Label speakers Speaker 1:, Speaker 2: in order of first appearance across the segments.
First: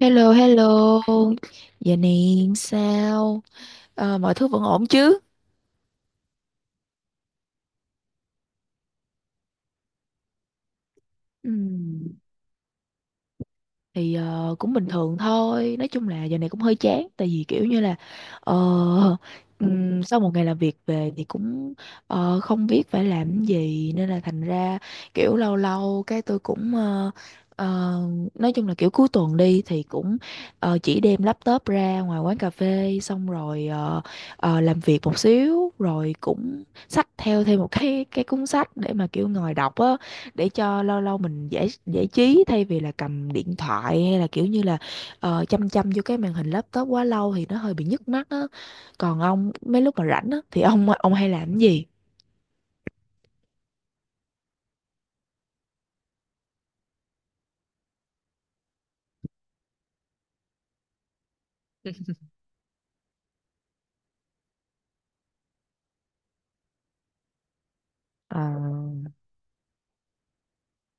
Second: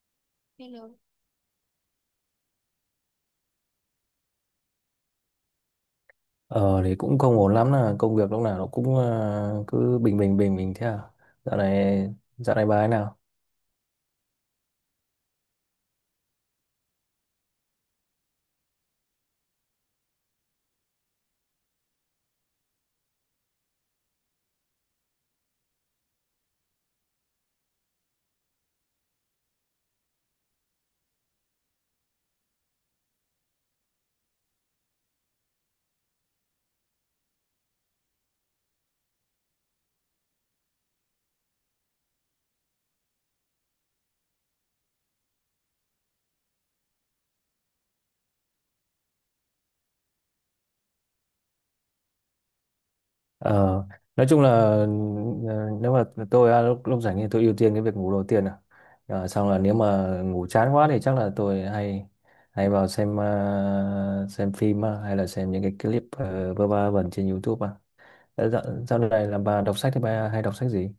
Speaker 1: Hello, hello. Giờ này sao? Mọi thứ vẫn ổn chứ?
Speaker 2: Ờ thì cũng không ổn lắm là công việc lúc nào nó cũng cứ bình bình bình bình thế à.
Speaker 1: Ừ.
Speaker 2: Dạo này dạo này bà ấy nào?
Speaker 1: Thì cũng bình thường thôi, nói chung là giờ này cũng hơi chán tại vì kiểu như là ờ, sau một ngày làm việc về thì cũng không biết phải làm cái gì nên là thành ra kiểu lâu lâu cái tôi cũng ờ, nói chung là kiểu cuối tuần đi thì cũng chỉ đem laptop ra ngoài quán cà phê xong rồi làm việc một xíu rồi cũng xách theo thêm một cái cuốn sách để mà kiểu ngồi đọc á, để cho lâu lâu mình giải giải trí thay vì là cầm điện thoại hay là kiểu như là chăm chăm vô cái màn hình laptop quá lâu thì nó hơi bị nhức mắt á. Còn ông mấy lúc mà rảnh á thì ông hay làm cái gì?
Speaker 2: Ờ nói chung là nếu mà tôi à, lúc lúc rảnh thì tôi ưu tiên cái việc ngủ đầu tiên à. Ờ, xong là nếu mà ngủ chán quá thì chắc là tôi hay hay vào xem xem phim à, hay là xem những cái clip vơ va vẩn trên YouTube à.
Speaker 1: À,
Speaker 2: Ờ, Dạo, dạo này là bà đọc sách thì bà hay đọc sách gì?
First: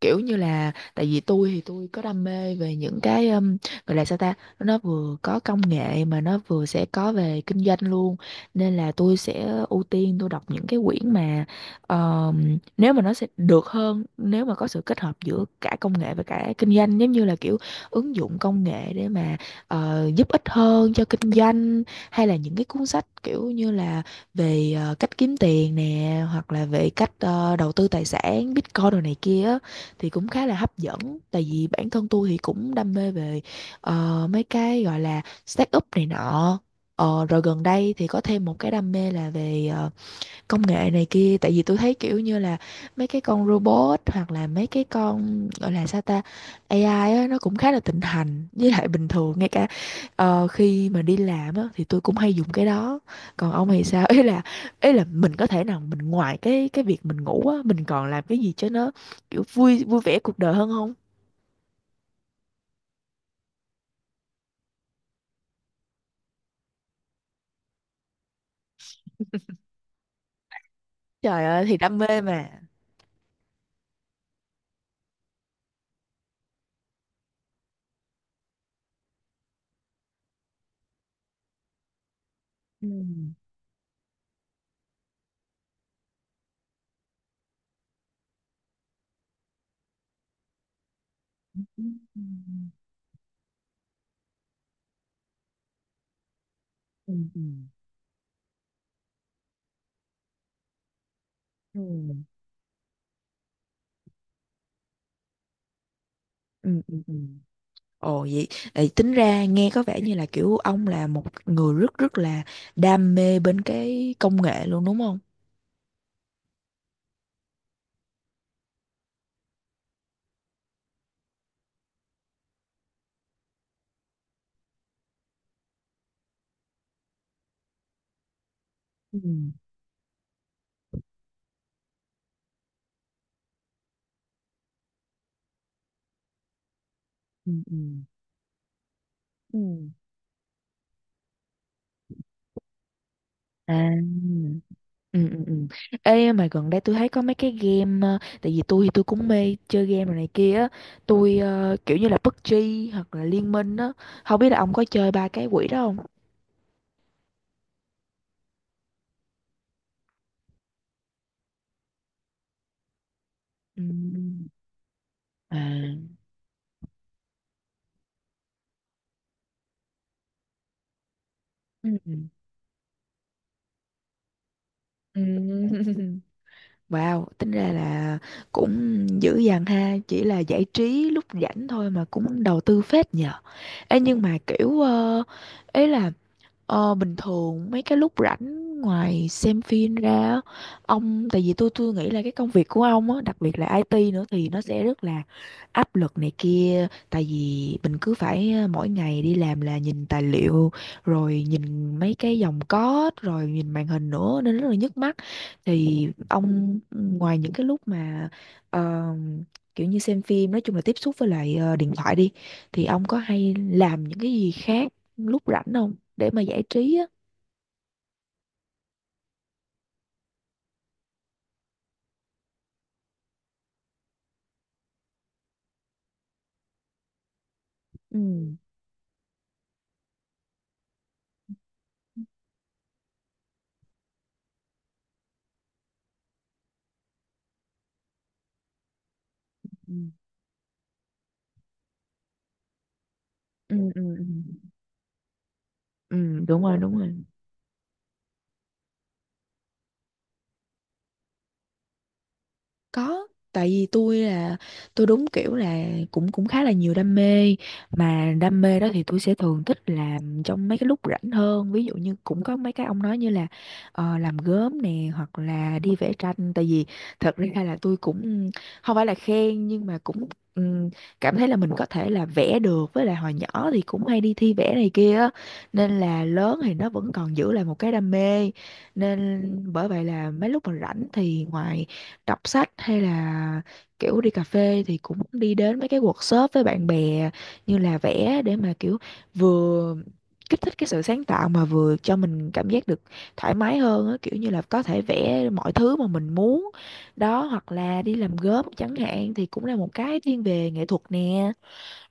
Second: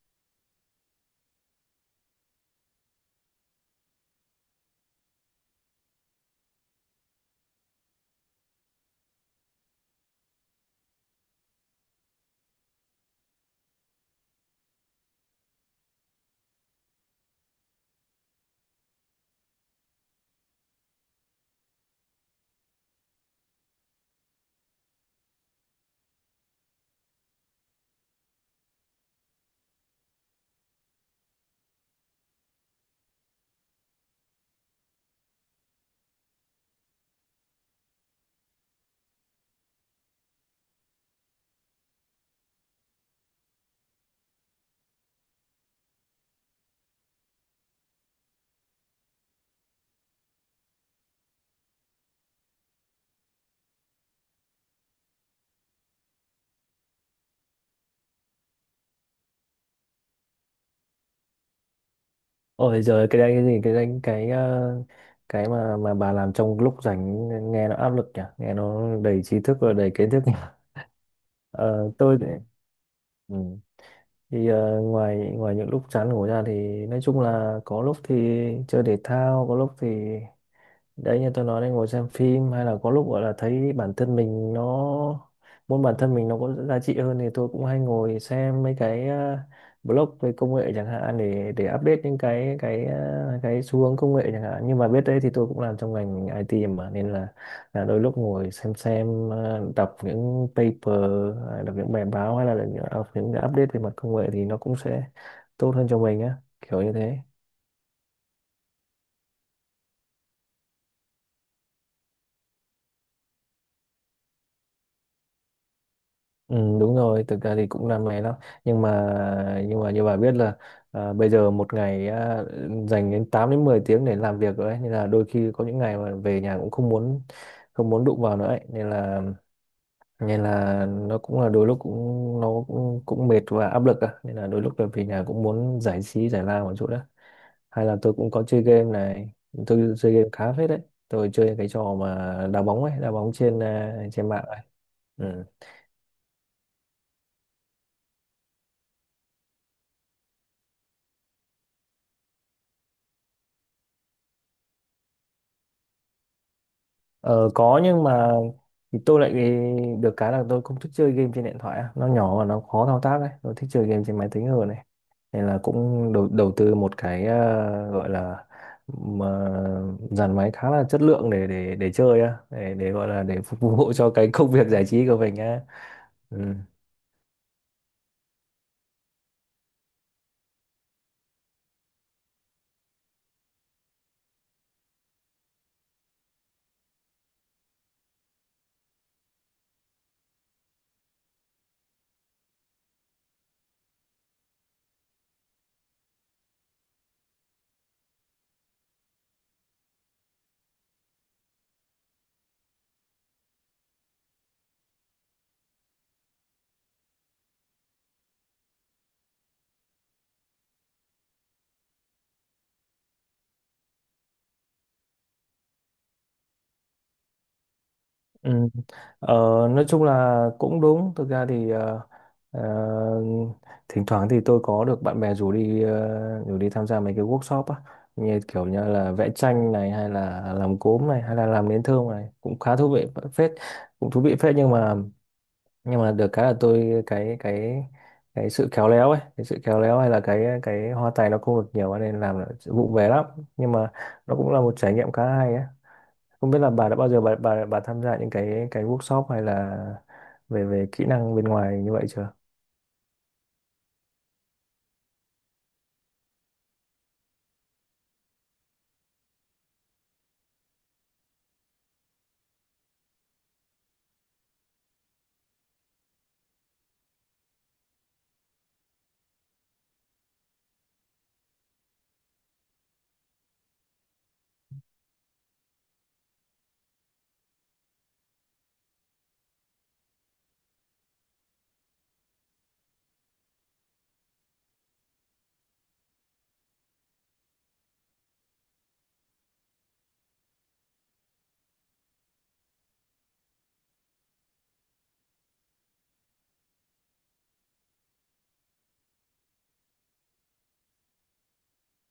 Speaker 1: kiểu như là tại vì tôi thì tôi có đam mê về những cái gọi là sao ta, nó vừa có công nghệ mà nó vừa sẽ có về kinh doanh luôn, nên là tôi sẽ ưu tiên tôi đọc những cái quyển mà nếu mà nó sẽ được hơn nếu mà có sự kết hợp giữa cả công nghệ và cả kinh doanh, giống như là kiểu ứng dụng công nghệ để mà giúp ích hơn cho kinh doanh, hay là những cái cuốn sách kiểu như là về cách kiếm tiền nè, hoặc là về cách đầu tư tài sản Bitcoin đồ này kia á, thì cũng khá là hấp dẫn tại vì bản thân tôi thì cũng đam mê về mấy cái gọi là start up này nọ. Ờ, rồi gần đây thì có thêm một cái đam mê là về công nghệ này kia, tại vì tôi thấy kiểu như là mấy cái con robot hoặc là mấy cái con gọi là sao ta, AI á, nó cũng khá là thịnh hành, với lại bình thường ngay cả khi mà đi làm á thì tôi cũng hay dùng cái đó. Còn ông thì sao? Ý là mình có thể nào mình ngoài cái việc mình ngủ á, mình còn làm cái gì cho nó kiểu vui vui vẻ cuộc đời hơn không?
Speaker 2: Ôi giời cái đấy cái gì cái đấy cái ờ, cái mà bà làm trong lúc rảnh nghe nó áp lực nhỉ, nghe nó đầy trí thức và đầy kiến thức nhỉ.
Speaker 1: Trời ơi thì
Speaker 2: Ờ,
Speaker 1: đam mê mà.
Speaker 2: ừ. Thì ngoài ngoài những lúc chán ngủ ra thì nói chung là có lúc thì chơi thể thao, có lúc thì đấy như tôi nói đây ngồi xem phim, hay là
Speaker 1: Ừ
Speaker 2: có lúc gọi là thấy bản thân mình nó muốn bản thân mình nó có giá trị hơn thì tôi cũng hay ngồi xem mấy cái blog về công nghệ chẳng hạn, để update những
Speaker 1: ừ
Speaker 2: cái xu hướng công nghệ chẳng hạn. Nhưng mà biết đấy thì tôi cũng làm trong ngành IT mà, nên
Speaker 1: ừ ừ
Speaker 2: là đôi lúc ngồi đọc những paper, đọc
Speaker 1: ừ
Speaker 2: những bài báo, hay là đọc những cái update về mặt công nghệ thì nó cũng sẽ tốt hơn cho mình á,
Speaker 1: ừ
Speaker 2: kiểu như
Speaker 1: ừ Ừ.
Speaker 2: thế.
Speaker 1: Ồ vậy, vậy tính ra nghe có vẻ như là kiểu ông là một người rất rất là đam mê bên cái công nghệ luôn đúng không?
Speaker 2: Ừ, đúng rồi, thực ra thì cũng đam mê lắm nhưng mà như bà biết là à, bây giờ một ngày à, dành đến 8 đến 10 tiếng để làm việc rồi ấy. Nên là đôi khi có những ngày mà về nhà cũng không muốn đụng vào nữa ấy. Nên
Speaker 1: Ừ,
Speaker 2: là nó cũng là đôi lúc cũng cũng mệt và áp lực á. Nên là đôi lúc là về nhà cũng muốn giải trí giải lao một chút đó,
Speaker 1: ừ, ừ,
Speaker 2: hay là tôi cũng có chơi game này,
Speaker 1: ừ.
Speaker 2: tôi chơi game khá phết đấy, tôi chơi cái trò mà đá bóng ấy, đá bóng trên à, trên mạng ấy.
Speaker 1: À. Ừ, ừ,
Speaker 2: Ừ.
Speaker 1: ừ. Ê mà gần đây tôi thấy có mấy cái game, tại vì tôi thì tôi cũng mê chơi game rồi này kia á, tôi kiểu như là PUBG hoặc là Liên Minh á, không biết là ông có chơi ba cái quỷ đó không?
Speaker 2: Ờ, có nhưng mà thì tôi lại được cái là tôi không thích chơi game trên điện thoại á. Nó nhỏ và nó khó thao tác đấy, tôi thích chơi game trên máy tính
Speaker 1: Ừ.
Speaker 2: hơn này, nên
Speaker 1: à
Speaker 2: là cũng đầu đầu tư một cái ờ, gọi là mà dàn máy khá là chất lượng để để
Speaker 1: Ừ.
Speaker 2: để chơi á, để gọi là để phục vụ cho cái công việc giải trí của
Speaker 1: ừ.
Speaker 2: mình á. Ừ.
Speaker 1: Wow, tính ra là cũng dữ dằn ha, chỉ là giải trí lúc rảnh thôi mà cũng đầu tư phết nhờ. Ê nhưng mà kiểu ấy là Ờ, bình thường mấy cái lúc rảnh ngoài xem phim ra á, ông tại vì tôi nghĩ là cái công việc của ông á, đặc biệt là IT nữa thì nó sẽ rất là áp lực này kia, tại vì mình cứ phải mỗi ngày đi làm là nhìn tài liệu rồi nhìn mấy cái dòng code rồi nhìn màn hình nữa nên rất là nhức mắt. Thì ông ngoài những cái lúc mà ờ, kiểu như xem phim, nói chung là tiếp xúc với lại điện thoại đi, thì ông có hay làm những cái gì khác lúc rảnh không, để mà giải trí á?
Speaker 2: Ừ. Ờ, nói chung là cũng đúng, thực ra thì ờ, thỉnh thoảng thì tôi có được bạn bè rủ đi rủ đi tham gia mấy cái workshop á,
Speaker 1: Ừ
Speaker 2: như kiểu như là vẽ tranh này, hay là làm cốm này, hay là làm nến thơm này, cũng khá thú vị phết, cũng thú vị phết. Nhưng mà được cái là tôi cái sự khéo léo ấy, cái sự khéo
Speaker 1: ừ
Speaker 2: léo hay là cái hoa tay nó không được nhiều nên làm là vụ về lắm, nhưng
Speaker 1: ừ,
Speaker 2: mà
Speaker 1: ừ, ừ.
Speaker 2: nó cũng là một trải nghiệm khá hay ấy.
Speaker 1: Ừ,
Speaker 2: Không biết
Speaker 1: đúng
Speaker 2: là
Speaker 1: rồi
Speaker 2: bà đã
Speaker 1: đúng
Speaker 2: bao
Speaker 1: rồi.
Speaker 2: giờ bà tham gia những cái workshop hay là về về kỹ năng bên ngoài như vậy chưa?
Speaker 1: Có, tại vì tôi là tôi đúng kiểu là cũng cũng khá là nhiều đam mê, mà đam mê đó thì tôi sẽ thường thích làm trong mấy cái lúc rảnh hơn, ví dụ như cũng có mấy cái ông nói như là làm gốm nè hoặc là đi vẽ tranh, tại vì thật ra là tôi cũng không phải là khen nhưng mà cũng ừm, cảm thấy là mình có thể là vẽ được, với lại hồi nhỏ thì cũng hay đi thi vẽ này kia á, nên là lớn thì nó vẫn còn giữ lại một cái đam mê, nên bởi vậy là mấy lúc mà rảnh thì ngoài đọc sách hay là kiểu đi cà phê thì cũng đi đến mấy cái workshop với bạn bè như là vẽ, để mà kiểu vừa kích thích cái sự sáng tạo mà vừa cho mình cảm giác được thoải mái hơn á, kiểu như là có thể vẽ mọi thứ mà mình muốn đó, hoặc là đi làm gốm chẳng hạn thì cũng là một cái thiên về nghệ thuật nè.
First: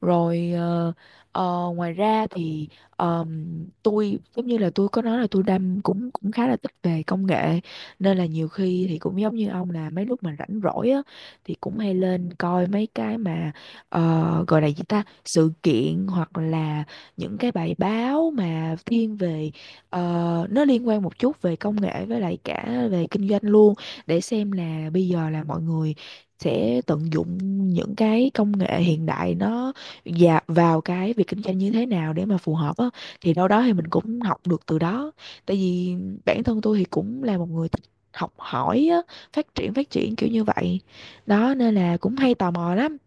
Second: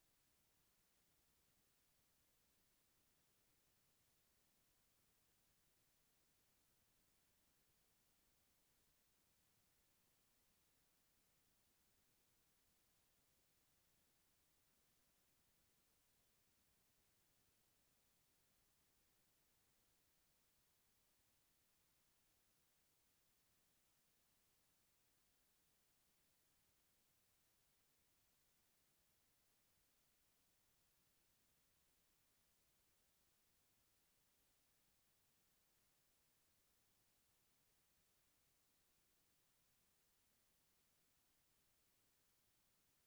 Speaker 1: Rồi ngoài ra thì ờm, tôi giống như là tôi có nói là tôi đam cũng cũng khá là thích về công nghệ, nên là nhiều khi thì cũng giống như ông, là mấy lúc mà rảnh rỗi á thì cũng hay lên coi mấy cái mà gọi là gì ta, sự kiện hoặc là những cái bài báo mà thiên về nó liên quan một chút về công nghệ với lại cả về kinh doanh luôn, để xem là bây giờ là mọi người sẽ tận dụng những cái công nghệ hiện đại nó dạ vào cái việc kinh doanh như thế nào để mà phù hợp á, thì đâu đó thì mình cũng học được từ đó. Tại vì bản thân tôi thì cũng là một người thích học hỏi á, phát triển kiểu như vậy đó nên là cũng hay tò mò lắm.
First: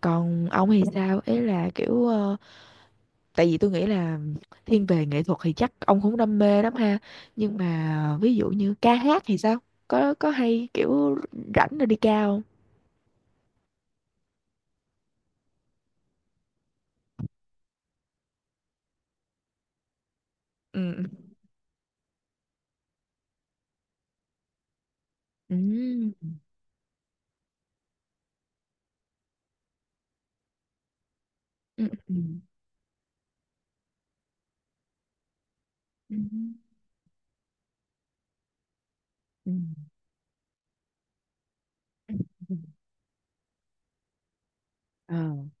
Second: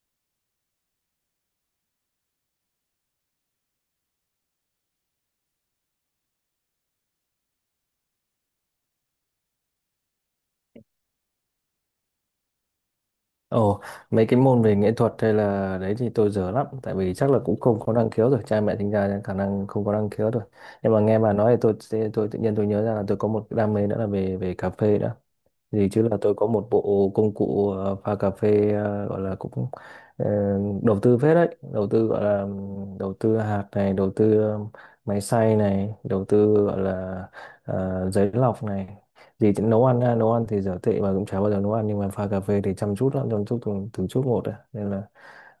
Speaker 1: Còn ông thì sao, ấy là kiểu tại vì tôi nghĩ là thiên về nghệ thuật thì chắc ông cũng đam mê lắm ha, nhưng mà ví dụ như ca hát thì sao, có hay kiểu rảnh rồi đi ca không?
Speaker 2: Ồ, mấy cái môn về nghệ thuật hay là đấy thì tôi dở lắm, tại vì chắc là cũng không có năng khiếu rồi, cha mẹ sinh ra khả năng không có năng khiếu rồi.
Speaker 1: Ừ
Speaker 2: Nhưng mà nghe bà nói thì tôi tự nhiên tôi nhớ ra là tôi có một cái đam mê nữa là về về cà phê nữa.
Speaker 1: ừ
Speaker 2: Gì chứ là tôi có một bộ công cụ pha cà phê, gọi là cũng ờ, đầu tư phết đấy,
Speaker 1: ừ
Speaker 2: đầu tư
Speaker 1: ừ
Speaker 2: gọi là đầu tư hạt này, đầu tư máy xay này,
Speaker 1: ừ
Speaker 2: đầu tư gọi là giấy lọc này.
Speaker 1: ừ
Speaker 2: Gì chứ nấu ăn ha, nấu ăn thì dở tệ mà cũng chả bao giờ nấu ăn, nhưng mà
Speaker 1: ừ.
Speaker 2: pha cà
Speaker 1: ừ.
Speaker 2: phê thì chăm chút lắm, chăm chút từng chút một đấy. Nên là
Speaker 1: Ờ,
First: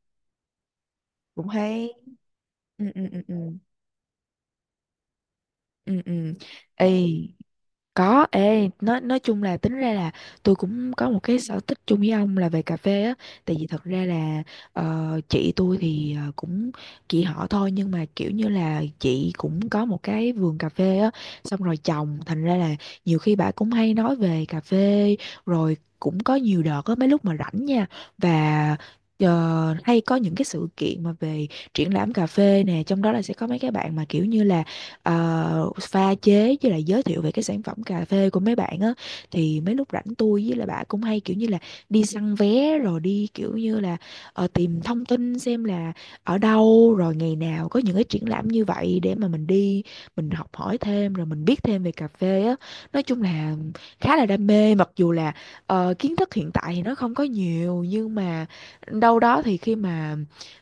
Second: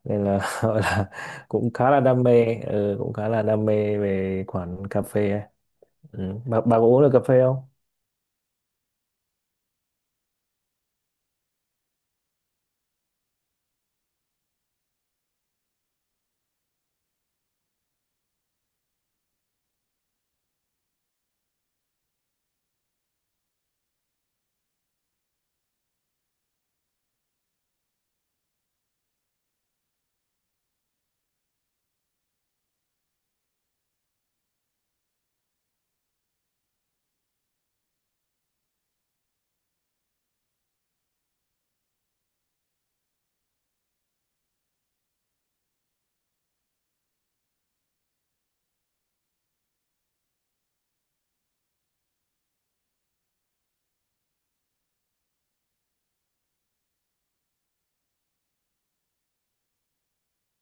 Speaker 2: nên là gọi là
Speaker 1: cũng
Speaker 2: cũng
Speaker 1: hay.
Speaker 2: khá là đam mê,
Speaker 1: Ừ,
Speaker 2: ừ,
Speaker 1: ừ,
Speaker 2: cũng
Speaker 1: ừ,
Speaker 2: khá
Speaker 1: ừ,
Speaker 2: là đam mê về khoản cà phê ấy.
Speaker 1: ừ, ừ.
Speaker 2: Ừ. Bà có uống
Speaker 1: Ê,
Speaker 2: được cà phê không?
Speaker 1: có, ê, nói chung là tính ra là tôi cũng có một cái sở thích chung với ông là về cà phê á, tại vì thật ra là chị tôi thì cũng chị họ thôi, nhưng mà kiểu như là chị cũng có một cái vườn cà phê á, xong rồi trồng thành ra là nhiều khi bà cũng hay nói về cà phê, rồi cũng có nhiều đợt á mấy lúc mà rảnh nha, và hay có những cái sự kiện mà về triển lãm cà phê nè, trong đó là sẽ có mấy cái bạn mà kiểu như là pha chế với lại giới thiệu về cái sản phẩm cà phê của mấy bạn á, thì mấy lúc rảnh tôi với lại bà cũng hay kiểu như là đi săn vé rồi đi kiểu như là tìm thông tin xem là ở đâu rồi ngày nào có những cái triển lãm như vậy để mà mình đi, mình học hỏi thêm rồi mình biết thêm về cà phê á. Nói chung là khá là đam mê, mặc dù là kiến thức hiện tại thì nó không có nhiều, nhưng mà đâu đó thì khi mà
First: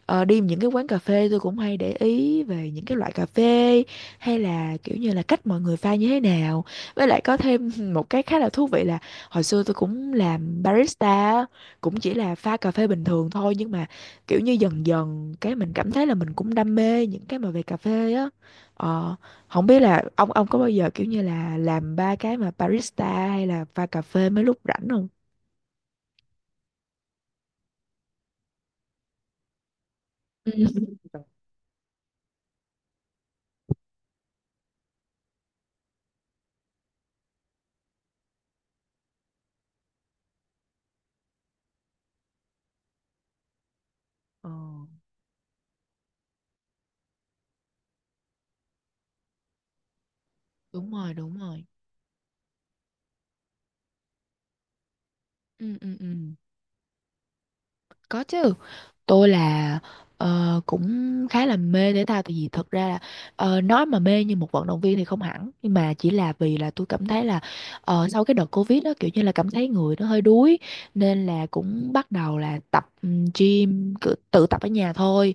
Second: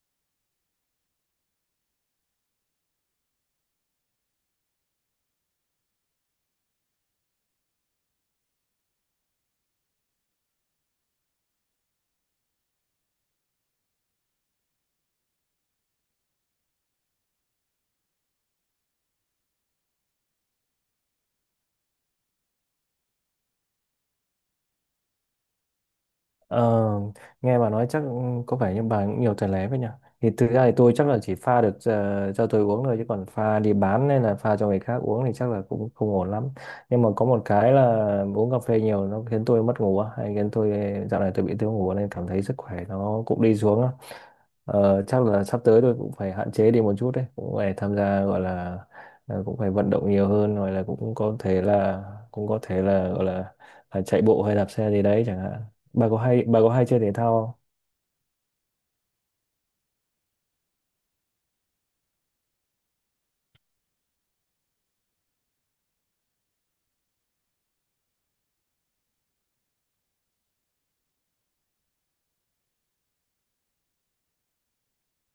Speaker 1: đi những cái quán cà phê tôi cũng hay để ý về những cái loại cà phê hay là kiểu như là cách mọi người pha như thế nào, với lại có thêm một cái khá là thú vị là hồi xưa tôi cũng làm barista á, cũng chỉ là pha cà phê bình thường thôi, nhưng mà kiểu như dần dần cái mình cảm thấy là mình cũng đam mê những cái mà về cà phê á. ờ, Không biết là ông có bao giờ kiểu như là làm ba cái mà barista hay là pha cà phê mấy lúc rảnh không?
Speaker 2: Ờ, nghe bà nói chắc có vẻ như bà cũng nhiều tài lé vậy nhỉ. Thì thực
Speaker 1: Ừ.
Speaker 2: ra thì tôi chắc là chỉ pha được cho tôi uống thôi, chứ còn pha đi bán hay là pha cho người khác uống thì chắc là cũng không ổn lắm. Nhưng mà có một cái là uống cà phê nhiều nó khiến tôi mất ngủ á, hay khiến tôi dạo này tôi bị thiếu ngủ nên cảm thấy sức khỏe nó cũng đi xuống á.
Speaker 1: Ừ,
Speaker 2: Ờ, chắc là sắp tới tôi cũng phải hạn chế đi một chút đấy, cũng phải tham gia gọi là cũng phải vận động nhiều hơn, rồi là
Speaker 1: đúng rồi,
Speaker 2: cũng có
Speaker 1: đúng
Speaker 2: thể
Speaker 1: rồi.
Speaker 2: là gọi là chạy bộ hay đạp xe gì đấy chẳng hạn.
Speaker 1: Ừ, ừ, ừ.
Speaker 2: Bà có hay chơi thể thao không?
Speaker 1: Có chứ. Tôi là cũng khá là mê thể thao, tại vì thật ra là nói mà mê như một vận động viên thì không hẳn, nhưng mà chỉ là vì là tôi cảm thấy là sau cái đợt Covid đó kiểu như là cảm thấy người nó hơi đuối, nên là cũng bắt đầu là tập gym, cự- tự tập ở nhà thôi.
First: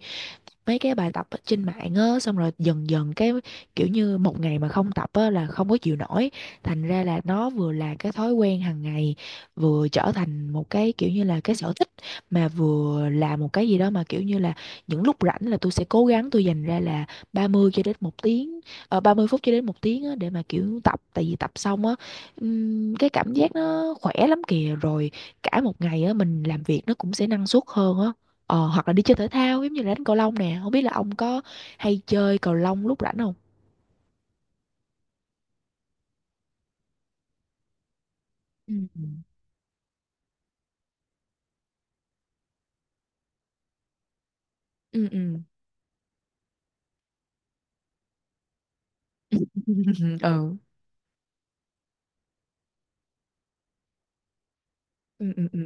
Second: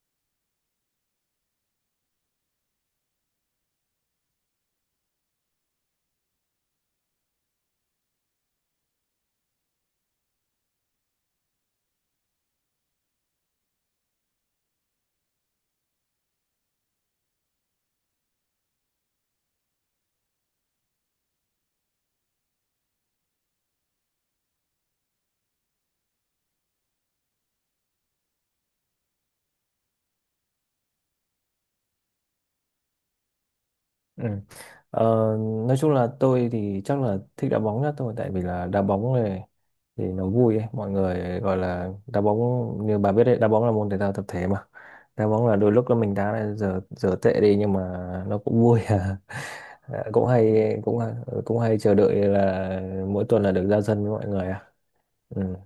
Speaker 1: Mấy cái bài tập ở trên mạng á, xong rồi dần dần cái kiểu như một ngày mà không tập á là không có chịu nổi. Thành ra là nó vừa là cái thói quen hàng ngày, vừa trở thành một cái kiểu như là cái sở thích, mà vừa làm một cái gì đó mà kiểu như là những lúc rảnh là tôi sẽ cố gắng tôi dành ra là 30 cho đến 1 tiếng, 30 phút cho đến 1 tiếng á, để mà kiểu tập, tại vì tập xong á cái cảm giác nó khỏe lắm kìa, rồi cả một ngày á mình làm việc nó cũng sẽ năng suất hơn á. Hoặc là đi chơi thể thao giống như là đánh cầu lông nè, không biết là ông có hay chơi cầu lông lúc rảnh không?
Speaker 2: Ừ. Ờ, nói chung là tôi thì chắc là thích đá bóng nhất thôi, tại vì là
Speaker 1: Ừ.
Speaker 2: đá bóng này thì nó vui ấy, mọi người gọi là đá bóng, như bà biết đấy đá bóng là môn thể thao tập thể mà.
Speaker 1: ừ
Speaker 2: Đá
Speaker 1: ừ
Speaker 2: bóng là đôi lúc là mình đá là giờ giờ tệ đi nhưng mà nó cũng vui à. Ờ, cũng
Speaker 1: ừ
Speaker 2: hay cũng hay chờ đợi là mỗi tuần là được ra sân với mọi người à.
Speaker 1: ừ
Speaker 2: Ừ.
Speaker 1: ừ ừ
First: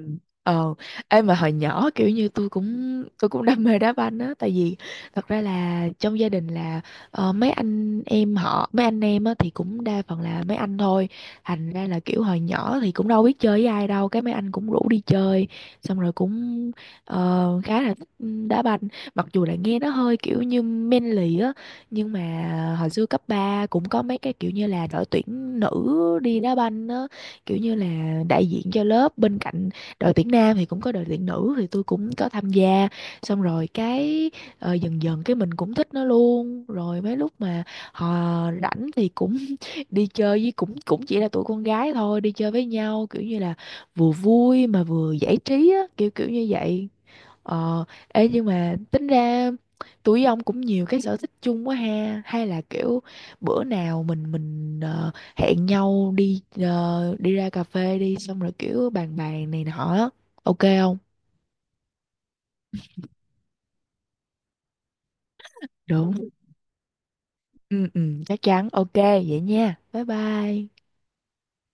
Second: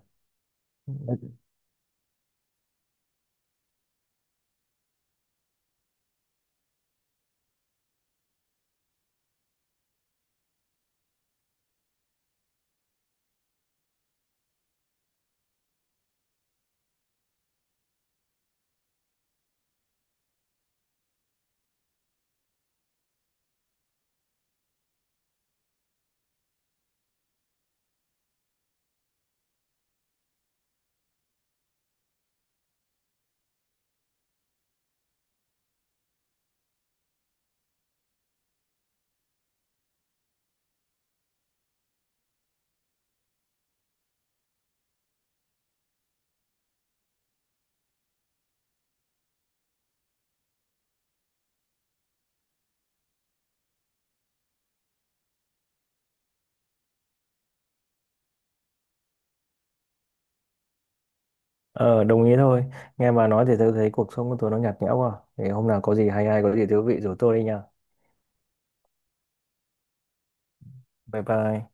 Speaker 1: ờ em mà hồi nhỏ kiểu như tôi cũng đam mê đá banh á, tại vì thật ra là trong gia đình là mấy anh em họ mấy anh em á thì cũng đa phần là mấy anh thôi, thành ra là kiểu hồi nhỏ thì cũng đâu biết chơi với ai đâu, cái mấy anh cũng rủ đi chơi, xong rồi cũng khá là thích đá banh, mặc dù là nghe nó hơi kiểu như manly á, nhưng mà hồi xưa cấp 3 cũng có mấy cái kiểu như là đội tuyển nữ đi đá banh á, kiểu như là đại diện cho lớp bên cạnh đội tuyển nam thì cũng có đội tuyển nữ, thì tôi cũng có tham gia, xong rồi cái dần dần cái mình cũng thích nó luôn, rồi mấy lúc mà họ rảnh thì cũng đi chơi với, cũng cũng chỉ là tụi con gái thôi, đi chơi với nhau kiểu như là vừa vui mà vừa giải trí á, kiểu kiểu như vậy. Ờ, ê nhưng mà tính ra tụi ông cũng nhiều cái sở thích chung quá ha, hay là kiểu bữa nào mình hẹn nhau đi đi ra cà phê đi xong rồi kiểu bàn bàn này nọ á. Ok không?
Speaker 2: Ờ, đồng ý thôi. Nghe bà nói thì tôi thấy cuộc sống của tôi nó nhạt nhẽo quá. Thì hôm nào có gì
Speaker 1: Được.
Speaker 2: hay hay có gì thú vị rủ tôi đi nha.
Speaker 1: Ừ ừ chắc chắn. Ok vậy nha, bye bye.
Speaker 2: Bye bye.